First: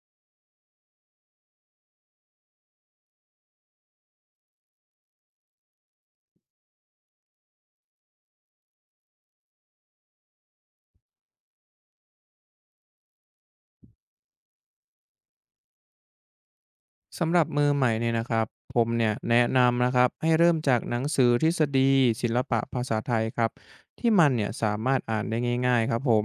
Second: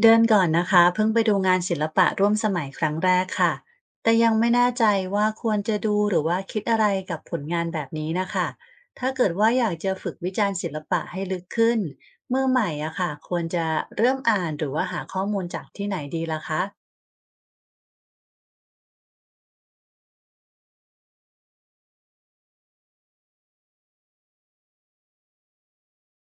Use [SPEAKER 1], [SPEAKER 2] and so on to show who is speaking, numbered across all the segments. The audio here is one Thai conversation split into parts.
[SPEAKER 1] เดือนก่อนนะคะเพิ่งไปดูงานศิลปะร่วมสมัยครั้งแรกค่ะแต่ยังไม่แน่ใจว่าควรจะดูหรือว่าคิดอะไรกับผลงานแบบนี้นะคะถ้าเกิดว่าอยากจะฝึกวิจารณ์ศิลปะให้ลึกขึ้นมือใหม่อะค่ะควรจะเริ่มอ่านหรือว่าหาข้อมูลจากที่ไหนดีล่ะคะ
[SPEAKER 2] สำหรับมือใหม่เนี่ยนะครับผมเนี่ยแนะนำนะครับให้เริ่มจากหนังสือทฤษฎีศิลปะภาษาไทยครับที่มันเนี่ยสามารถอ่านได้ง่ายๆครับผม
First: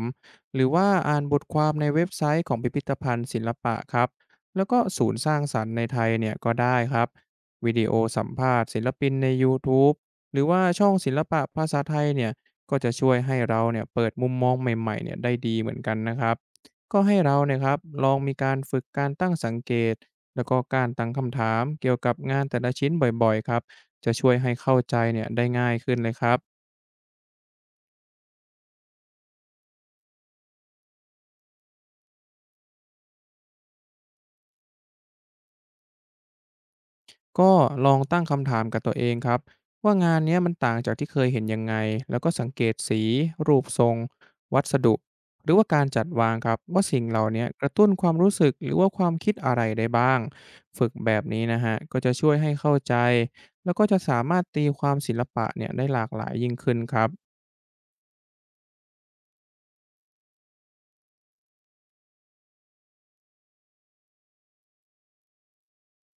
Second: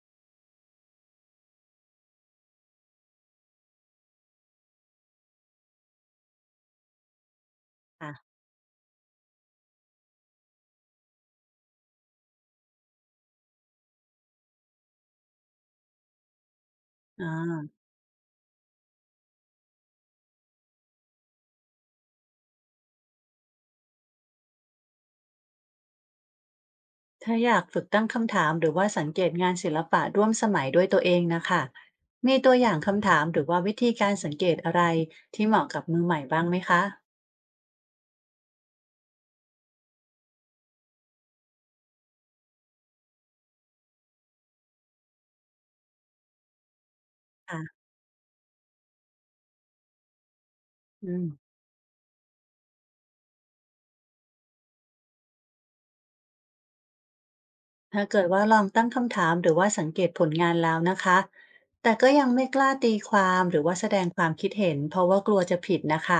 [SPEAKER 2] หรือว่าอ่านบทความในเว็บไซต์ของพิพิธภัณฑ์ศิลปะครับแล้วก็ศูนย์สร้างสรรค์ในไทยเนี่ยก็ได้ครับวิดีโอ
[SPEAKER 1] อ่ะ
[SPEAKER 2] สัมภาษณ์ศิลปินใน YouTube หรือว่าช่องศิลปะภาษาไทยเนี่ยก็จะช่วยให้เราเนี่ยเปิดมุมมองใหม่ๆเนี่ยได้ดีเหมือนกันนะครับก็ให้
[SPEAKER 1] อ่
[SPEAKER 2] เราเนี่ยค
[SPEAKER 1] า
[SPEAKER 2] รับลองมีการฝึกการตั้งสังเกต แล้วก็การตั้งคำถามเกี่ยวกับงานแต่ละชิ้นบ่อยๆครับจะช่วยให้เข้าใจเนี่ยได้ง่ายขึ้นเลยครับ
[SPEAKER 1] ถ้าอยากฝึกตั้งคำถามหรือว่าสังเกตงานศิลปะร่วมสมัยด้วยตัวเองนะคะมีตัวอย่างคำถามหรือว่าวิธีการสังเกตอะไรที่เหมาะกับมือใหม่บ้างไหมคะ
[SPEAKER 2] ก็ลองตั้งคำถามกับตัวเองครับว่างานเนี้ยมันต่างจากที่เคยเห็นยังไงแล้วก็สังเกตสีรูปทรงวัสดุหรือว่าการจัดวางครับว่าสิ่งเหล่าเนี้ยกระ
[SPEAKER 1] ค่ะ
[SPEAKER 2] ตุ้นความรู้สึกหรือว่าความคิดอะไรได้บ้างฝึกแบ
[SPEAKER 1] อื
[SPEAKER 2] บ
[SPEAKER 1] ม
[SPEAKER 2] นี้นะฮะก็จะช่วยให้เข้าใจแล้วก็จะสามารถตีความศิลปะเนี่ยได้หลากหลายยิ่งขึ้นครับ
[SPEAKER 1] ถ้าเกิดว่าลองตั้งคำถามหรือว่าสังเกตผลงานแล้วนะคะแต่ก็ยังไม่กล้าตีความหรือว่าแสดงความคิดเห็นเพราะว่ากลัวจะผิดนะคะ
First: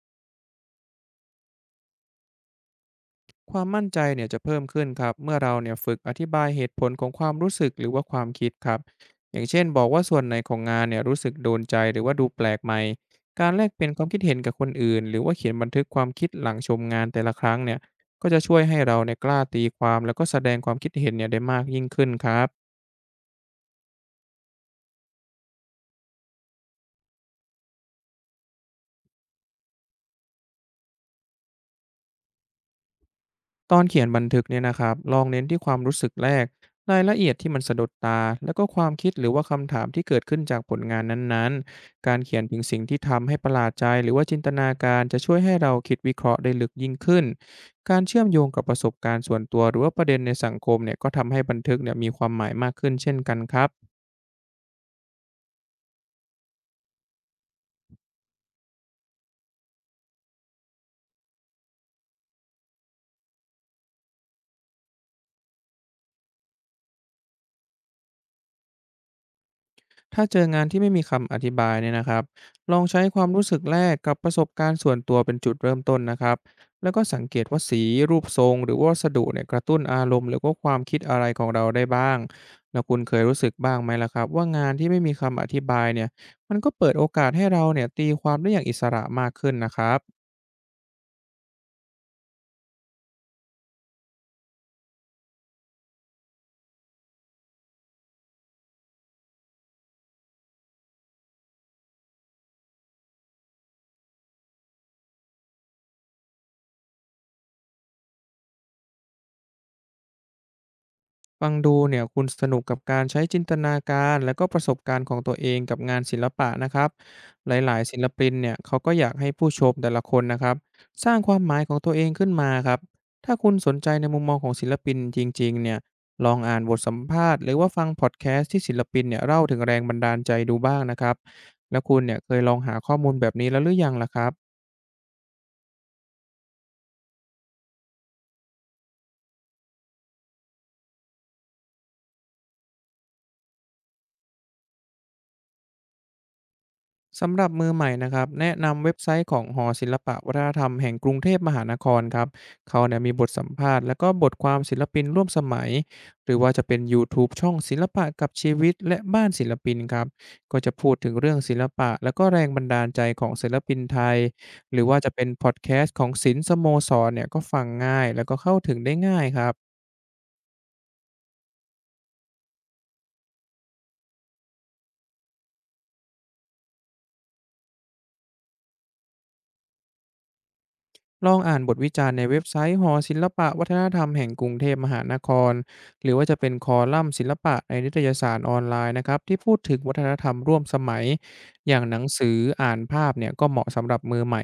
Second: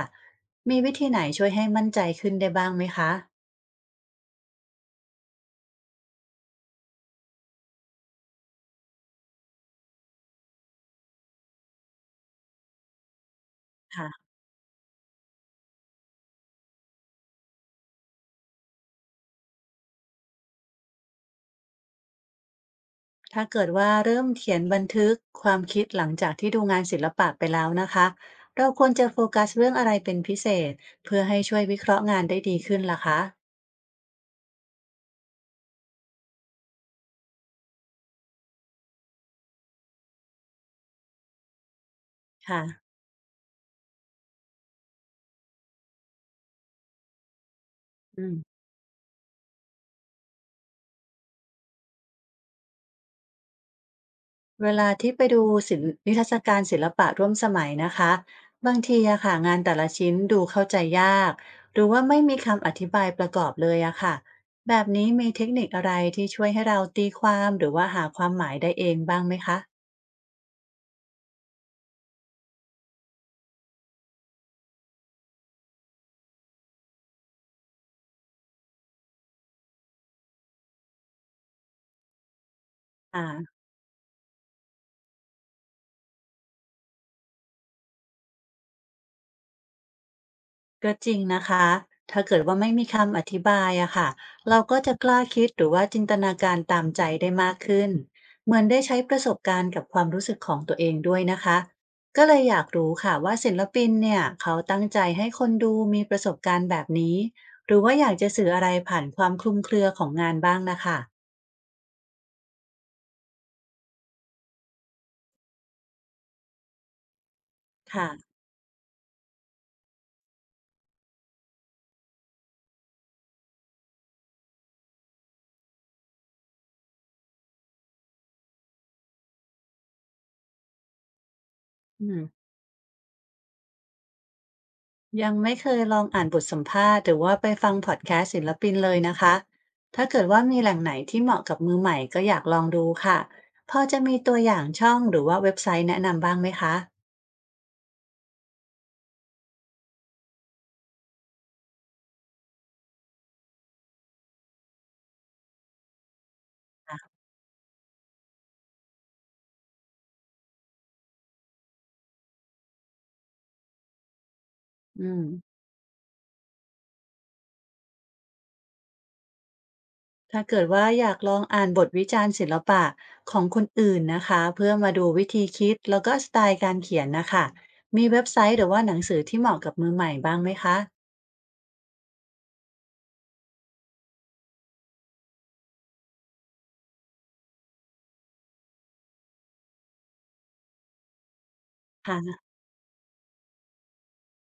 [SPEAKER 1] มีวิธีไหนช่วยให้มั่นใจขึ้นได้บ้างไหมคะ
[SPEAKER 2] ความมั่นใจเนี่ยจะเพิ่มขึ้นครับเมื่อเราเนี่ยฝึกอธิบายเหตุผลของความรู้สึกหรือว่าความคิดครับอย่างเช่นบอกว่าส่วนไหนของงานเนี่ยรู้สึกโดนใจหรือว่าดูแปลกใหม่การแลกเปลี่ยนความคิด
[SPEAKER 1] ค่ะ
[SPEAKER 2] เห็นกับคนอื่นหรือว่าเขียนบันทึกความคิดหลังชมงานแต่ละครั้งเนี่ยก็จะช่วยให้เราเนี่ยกล้าตีความแล้วก็แสดงความคิดเห็นเนี่ยได้มากยิ่งขึ้นครับ
[SPEAKER 1] ถ้าเกิดว่าเริ่มเขียนบันทึกความคิดหลังจากที่ดูงานศิลปะไปแล้วนะคะ เราควรจะโฟกัสเรื่องอะไรเป็นพิเศษเพื่อให้ช่วยวิเคราะห์งานได้ดีขึ้นล่ะคะ
[SPEAKER 2] ตอนเขียนบันทึกเนี่ยนะครับ ลองเน้นที่ความรู้สึกแรกรายละเอียดที่มันสะดุดตาแล้วก็ความคิดหรือว่าคำถามที่เกิดขึ้นจากผลงานนั้นๆการเขียนถึ
[SPEAKER 1] ค่ะ
[SPEAKER 2] งสิ่งที่ทำให้ประหลาดใจหรือว่าจินตนาการจะช่วยให้เราคิดวิเคราะห์ได้ลึกยิ่งขึ้นการเชื่
[SPEAKER 1] อื
[SPEAKER 2] อม
[SPEAKER 1] ม
[SPEAKER 2] โยงกับประสบการณ์ส่วนตัวหรือว่าประเด็นในสังคมเนี่ยก็ทำให้บันทึกเนี่ยมีความหมายมากขึ้นเช่นกันครับ
[SPEAKER 1] เวลาที่ไปดูศิลป์นิทรรศการศิลปะร่วมสมัยนะคะบางทีอะค่ะงานแต่ละชิ้นดูเข้าใจยากหรือว่าไม่มีคำอธิบายประกอบเลยอะค่ะแบบนี้มีเทคนิคอะไรที่ช่วยให้เราตีความหรือว่าหาความหมายได้เองบ้างไหมคะ
[SPEAKER 2] ถ้าเจองานที่ไม่มีคำอธิบายเนี่ยนะครับลองใช้ความรู้สึกแรกกับประสบการณ์ส่วนตัวเป็นจุดเริ่มต้นนะครับแล้วก็สังเกตว่าสีรูปทรงหรือว่าวัสดุเนี่ยกระตุ้นอารมณ์หรือว่าความคิดอะไรของเราได้บ้างแล้วคุณเค
[SPEAKER 1] อ่
[SPEAKER 2] ยรู้สึก
[SPEAKER 1] า
[SPEAKER 2] บ้างไหมล่ะครับว่างานที่ไม่มีคำอธิบายเนี่ยมันก็เปิดโอกาสให้เราเนี่ยตีความได้อย่างอิสระมากขึ้นนะครับ
[SPEAKER 1] ก็จริงนะคะ ถ้าเกิดว่าไม่มีคำอธิบายอะค่ะเราก็จะกล้าคิดหรือว่าจินตนาการตามใจได้มากขึ้น เหมือนได้ใช้ประสบการณ์กับความรู้สึกของตัวเองด้วยนะคะ ก็เลยอยากรู้ค่ะว่าศิลปินเนี่ยเขาตั้งใจให้คนดูมีประสบการณ์แบบนี้ หรือว่าอยากจะสื่ออะไรผ่านความคลุมเครือของงานบ้างนะคะ
[SPEAKER 2] ฟังดูเนี่ยคุณสนุกกับการใช้จินตนาการและก็ประสบการณ์ของตัวเองกับงานศิลปะนะครับหลายๆศิล
[SPEAKER 1] ค่ะ
[SPEAKER 2] ปินเนี่ยเขาก็อยากให้ผู้ชมแต่ละคนนะครับสร้างความหมายของตัวเองขึ้นมาครับถ้าคุณสนใจในมุมมองของศิลปินจริงๆเนี่ยลองอ่านบทสัมภาษณ์หรือว่าฟังพอดแคสต์ที่ศิลปินเนี่ยเล่าถึงแรงบันดาลใจดูบ้างนะครับแล้วคุณ
[SPEAKER 1] อื
[SPEAKER 2] เนี่ย
[SPEAKER 1] ม
[SPEAKER 2] เคยลองหาข้อมูลแบบนี้แล้วหรือยังล่ะครับ
[SPEAKER 1] ยังไม่เคยลองอ่านบทสัมภาษณ์หรือว่าไปฟังพอดแคสต์ศิลปินเลยนะคะ ถ้าเกิดว่ามีแหล่งไหนที่เหมาะกับมือใหม่ก็อยากลองดูค่ะพอจะมีตัวอย่างช่องหรือว่าเว็บไซต์แนะนำบ้างไหมคะ
[SPEAKER 2] สำหรับมือใหม่นะครับแนะนำเว็บไซต์ของหอศิลปะวัฒนธรรมแห่งกรุงเทพมหานครครับเขาเนี่ยมีบทสัมภาษณ์และก็บทความศิลปินร่วมสมัยหรือว่าจะเป็น YouTube ช่องศิลปะกับชีวิตและบ้านศิลปินครับก็จะพูดถึงเรื่องศิลปะและก็แรงบันดาลใจของศิลปินไทยหรือว่า
[SPEAKER 1] อื
[SPEAKER 2] จะ
[SPEAKER 1] ม
[SPEAKER 2] เป็นพอดแคสต์ของศิลป์สโมสรเนี่ยก็ฟังง่ายแล้วก็เข้าถึงได้ง่ายครับ
[SPEAKER 1] ถ้าเกิดว่าอยากลองอ่านบทวิจารณ์ศิลปะของคนอื่นนะคะเพื่อมาดูวิธีคิดแล้วก็สไตล์การเขียนนะคะมีเว็บไซต์หรือว่าหนังสือที่เหมาะกับมือใหม่บ้างไหมคะ
[SPEAKER 2] ลองอ่านบทวิจารณ์ในเว็บไซต์หอศิลปะวัฒนธรรมแห่งกรุงเทพมหานครหรือว่าจะเป็นคอลัมน์ศิลปะในนิตยสารออนไลน์นะครับที่พูดถึงวัฒนธรรมร่วมสมัยอย่างหนังสื
[SPEAKER 1] ค่ะ
[SPEAKER 2] ออ่านภาพเนี่ยก็เหมาะสำหรับมือใหม่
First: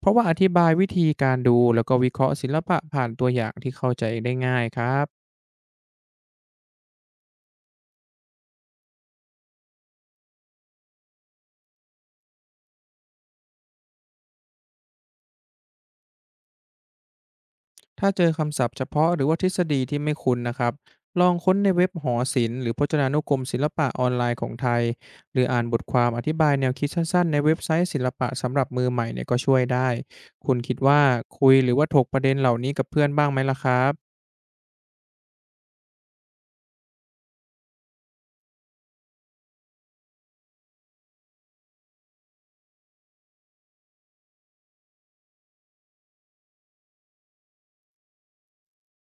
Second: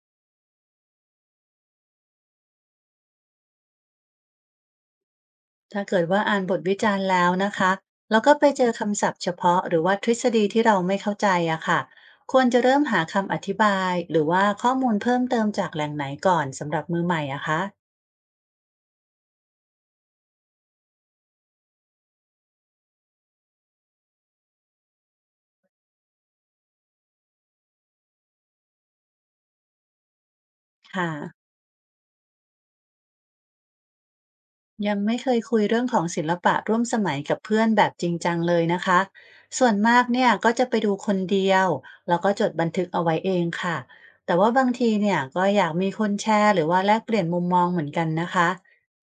[SPEAKER 2] เพราะว่าอธิบายวิธีการดูแล้วก็วิเคราะห์ศิลปะผ่านตัวอย่างที่เข้าใจได้ง่ายครับ
[SPEAKER 1] ถ้าเกิดว่าอ่านบทวิจารณ์แล้วนะคะแล้วก็ไปเจอคำศัพท์เฉพาะหรือว่าทฤษฎีที่เราไม่เข้าใจอะค่ะควรจะเริ่มหาคำอธิบายหรือว่าข้อมูลเพิ่มเติมจากแหล่งไหนก่อนสำหรับมือใหม่อะคะ
[SPEAKER 2] ถ้าเจอคำศัพท์เฉพาะหรือว่าทฤษฎีที่ไม่คุ้นนะครับ ลองค้นในเว็บหอศิลป์หรือพจนานุกรมศิลปะออนไลน์ของไทยหรืออ่านบทความอธิบายแนวคิดสั้นๆในเว็บไซต์ศิลปะสำหรับมือใหม่เนี่ยก็ช่วยได้ คุณคิดว่า
[SPEAKER 1] ค่ะ
[SPEAKER 2] คุยหรือว่าถกประเด็นเหล่านี้กับเพื่อนบ้างไหมล่ะครับ
[SPEAKER 1] ยังไม่เคยคุยเรื่องของศิลปะร่วมสมัยกับเพื่อนแบบจริงจังเลยนะคะ ส่วนมากเนี่ยก็จะไปดูคนเดียวแล้วก็จดบันทึกเอาไว้เองค่ะ แต่ว่าบางทีเนี่ยก็อยากมีคนแชร์หรือว่าแลกเปลี่ยนมุมมองเหมือนกันนะคะ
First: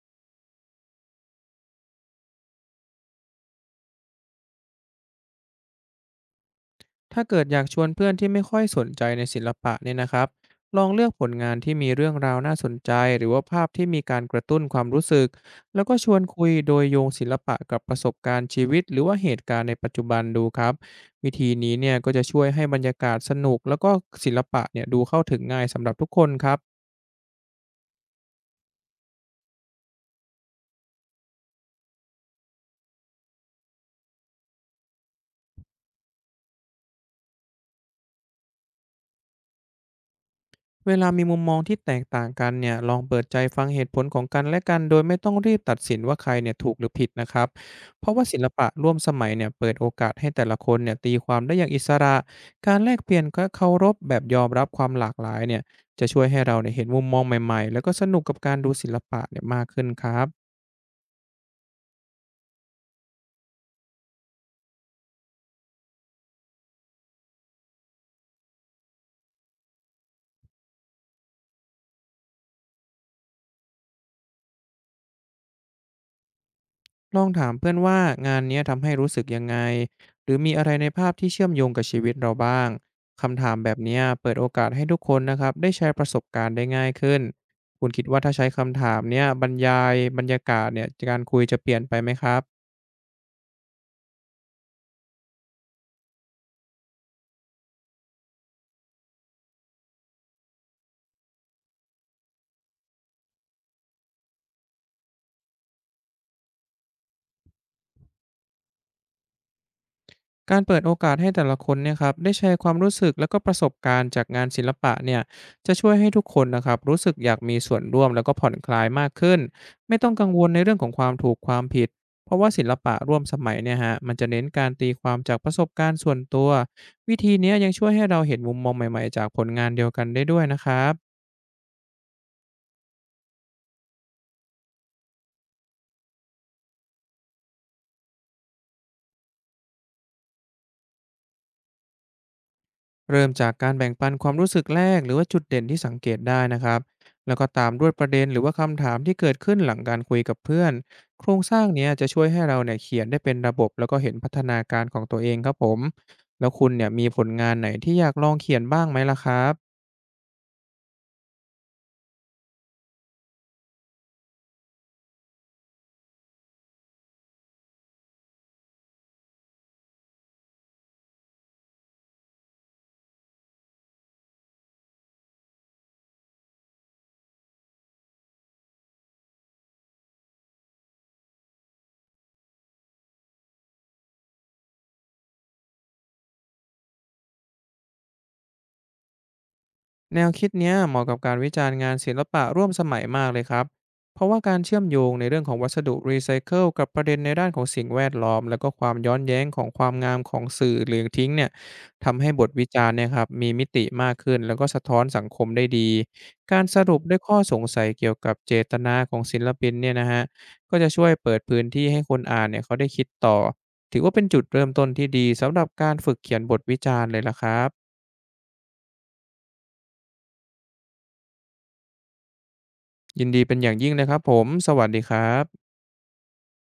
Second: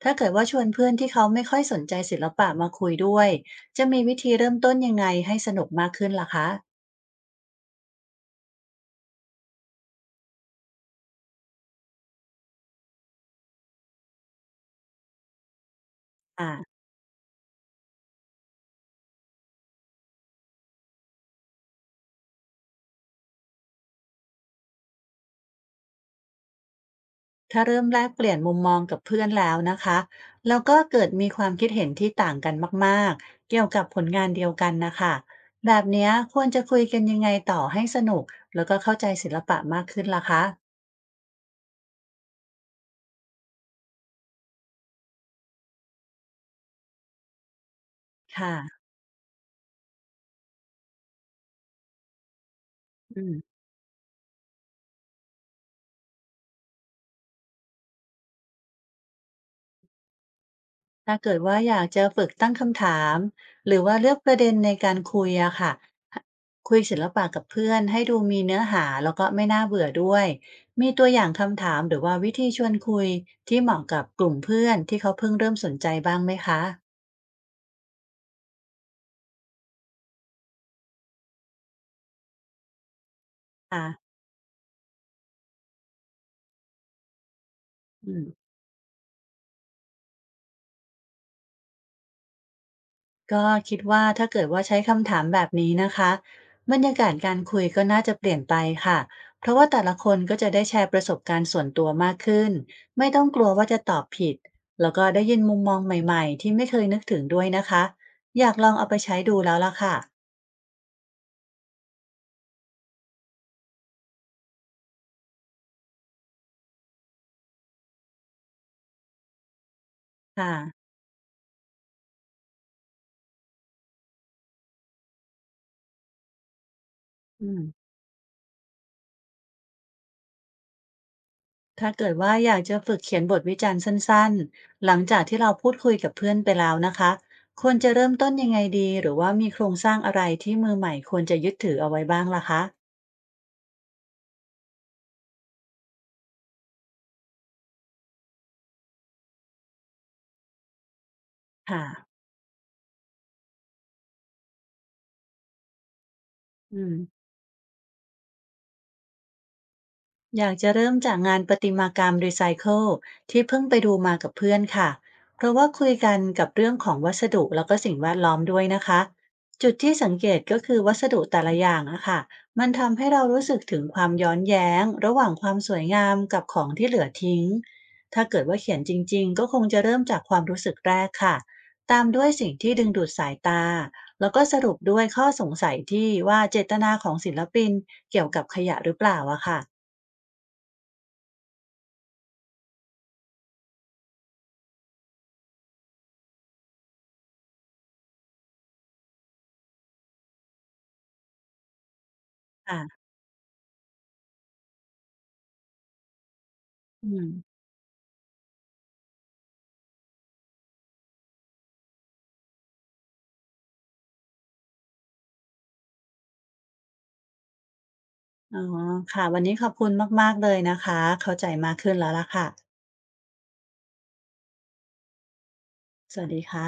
[SPEAKER 1] ถ้าเกิดว่าชวนเพื่อนที่เขาไม่ค่อยสนใจศิลปะมาคุยด้วย จะมีวิธีเริ่มต้นยังไงให้สนุกมากขึ้นล่ะคะ
[SPEAKER 2] ถ้าเกิดอยากชวนเพื่อนที่ไม่ค่อยสนใจในศิลปะเนี่ยนะครับลองเลือกผลงานที่มีเรื่องราวน่าสนใจหรือว่าภาพที่มีการกระตุ้นความรู้สึก แล้วก็ชวนคุยโด
[SPEAKER 1] อ่า
[SPEAKER 2] ยโยงศิลปะกับประสบการณ์ชีวิตหรือว่าเหตุการณ์ในปัจจุบันดูครับ วิธีนี้เนี่ยก็จะช่วยให้บรรยากาศสนุกแล้วก็ศิลปะเนี่ยดูเข้าถึงง่ายสำหรับทุกคนครับ
[SPEAKER 1] ถ้าเริ่มแลกเปลี่ยนมุมมองกับเพื่อนแล้วนะคะ แล้วก็เกิดมีความคิดเห็นที่ต่างกันมากๆ เกี่ยวกับผลงานเดียวกันนะคะ แบบเนี้ยควรจะคุยกันยังไงต่อให้สนุกแล้วก็เข้าใจศิลปะมากขึ้นล่ะคะ
[SPEAKER 2] เวลามีมุมมองที่แตกต่างกันเนี่ยลองเปิดใจฟังเหตุผลของกันและกันโดยไม่ต้องรีบตัดสินว่าใครเนี่ยถูกหรือผิดนะครับเพราะว่าศิล
[SPEAKER 1] ค่ะ
[SPEAKER 2] ปะร่วมสมัยเนี่ยเปิดโอกาสให้แต่ละคนเนี่ยตีความได้อย่างอิสระการแลกเปลี่
[SPEAKER 1] อื
[SPEAKER 2] ยนก็
[SPEAKER 1] ม
[SPEAKER 2] เคารพแบบยอมรับความหลากหลายเนี่ยจะช่วยให้เราเนี่ยเห็นมุมมองใหม่ๆแล้วก็สนุกกับการดูศิลปะเนี่ยมากขึ้นครับ
[SPEAKER 1] ถ้าเกิดว่าอยากจะฝึกตั้งคำถามหรือว่าเลือกประเด็นในการคุยอะค่ะคุยศิลปะกับเพื่อนให้ดูมีเนื้อหาแล้วก็ไม่น่าเบื่อด้วยมีตัวอย่างคำถามหรือว่าวิธีชวนคุยที่เหมาะกับกลุ่มเพื่อนที่เขาเพิ่งเริ่มสนใจบ้างไหมคะ
[SPEAKER 2] ลองถามเพื่อนว่างานเนี้ยทำให้รู้สึกยังไง หรือมีอะไรในภาพที่เชื่อมโยงกับชีวิตเราบ้าง คำถามแบบ
[SPEAKER 1] ค่ะ
[SPEAKER 2] เนี้ยเปิดโอกาสให้ทุกคนนะครับได้ใช้ประสบการณ์ได้ง่ายขึ้น คุณคิด
[SPEAKER 1] อื
[SPEAKER 2] ว่า
[SPEAKER 1] ม
[SPEAKER 2] ถ้าใช้คำถามเนี้ยบรรยายบรรยากาศเนี่ยการคุยจะเปลี่ยนไปไหมครับ
[SPEAKER 1] ก็คิดว่าถ้าเกิดว่าใช้คำถามแบบนี้นะคะบรรยากาศการคุยก็น่าจะเปลี่ยนไปค่ะเพราะว่าแต่ละคนก็จะได้แชร์ประสบการณ์ส่วนตัวมากขึ้นไม่ต้องกลัวว่าจะตอบผิดแล้วก็ได้ยินมุมมองใหม่ๆที่ไม่เคยนึกถึงด้วยนะคะอยากลองเอาไปใช้ดูแล้วล่ะค่ะ
[SPEAKER 2] การเปิดโอกาสให้แต่ละคนเนี่ยครับได้แชร์ความรู้สึกแล้วก็ประสบการณ์จากงานศิลปะเนี่ยจะช่วยให้ทุกคนนะครับรู้สึกอยากมีส่วนร่วมแล้วก็ผ่อนคลายมากขึ้นไม่ต้องกังวล
[SPEAKER 1] ค่ะ
[SPEAKER 2] ในเรื่องของความถูกความผิดเพราะว่าศิลปะร่วมสมัยเนี่ยฮะมันจะเน้นการตีความจากประสบการณ์ส่วนตัววิธี
[SPEAKER 1] อื
[SPEAKER 2] เนี้ย
[SPEAKER 1] ม
[SPEAKER 2] ยังช่วยให้เราเห็นมุมมองใหม่ๆจากผลงานเดียวกันได้ด้วยนะครับ
[SPEAKER 1] ถ้าเกิดว่าอยากจะฝึกเขียนบทวิจารณ์สั้นๆหลังจากที่เราพูดคุยกับเพื่อนไปแล้วนะคะควรจะเริ่มต้นยังไงดีหรือว่ามีโครงสร้างอะไรที่มือใหม่ควรจะยึดถือเอาไว้บ้างล่ะคะ
[SPEAKER 2] เริ่มจากการแบ่งปันความรู้สึกแรกหรือว่าจุดเด่นที่สังเกตได้นะครับแล้วก็ตามด้วยประเด็นหรือว่าคำถามที่เกิดขึ้นหลังการคุยกับเพื่อนโครงสร้างเนี้ยจะ
[SPEAKER 1] ค่ะ
[SPEAKER 2] ช่วยให้เราเนี่ยเขียนได้เป็นระบบแล้วก็เห็นพัฒนาการของตัวเองครับผมแล้วคุณ
[SPEAKER 1] อื
[SPEAKER 2] เนี่ย
[SPEAKER 1] ม
[SPEAKER 2] มีผลงานไหนที่อยากลองเขียนบ้างไหมล่ะครับ
[SPEAKER 1] อยากจะเริ่มจากงานประติมากรรมรีไซเคิลที่เพิ่งไปดูมากับเพื่อนค่ะ เพราะว่าคุยกันกับเรื่องของวัสดุแล้วก็สิ่งแวดล้อมด้วยนะคะ จุดที่สังเกตก็คือวัสดุแต่ละอย่างอะค่ะมันทำให้เรารู้สึกถึงความย้อนแย้งระหว่างความสวยงามกับของที่เหลือทิ้ง ถ้าเกิดว่าเขียนจริงๆก็คงจะเริ่มจากความรู้สึกแรกค่ะตามด้วยสิ่งที่ดึงดูดสายตาแล้วก็สรุปด้วยข้อสงสัยที่ว่าเจตนาของศิลปินเกี่ยวกับขยะหรือเปล่าอะค่ะ
[SPEAKER 2] แนวคิดเนี้ยเหมาะกับการวิจารณ์งานศิลปะร่วมสมัยมากเลยครับ เพราะว่าการเชื่อมโยงในเรื่องของวัสดุรีไซเคิลกับประเด็นในด้านของสิ่งแวดล้อมแล้วก็ความย้อนแย้งของความงามของสื่อหรือทิ้งเนี่ยทำให้บทวิจารณ์เนี่ยครับมีมิติมากขึ้นแล้วก็สะท้อนสังคมได้ดีการสรุป
[SPEAKER 1] อื
[SPEAKER 2] ด้วย
[SPEAKER 1] ม
[SPEAKER 2] ข้อสงสัยเกี่ยวกับเจตนาของศิลปินเนี่ยนะฮะก็จะช่วยเปิดพื้นที่ให้คนอ่านเนี่ยเขาได้คิดต่อถือว่าเป็นจุดเริ่มต้นที่ดีสำหรับการฝึกเขียนบทวิจารณ์เลยละครับ
[SPEAKER 1] อ๋อค่ะวันนี้ขอบคุณมากๆเลยนะคะเข้าใจมากขึ้นแล้วล่ะค่ะ
[SPEAKER 2] ยินดีเป็นอย่างยิ่งเลยครับผมสวัสดีครับ
[SPEAKER 1] สวัสดีค่ะ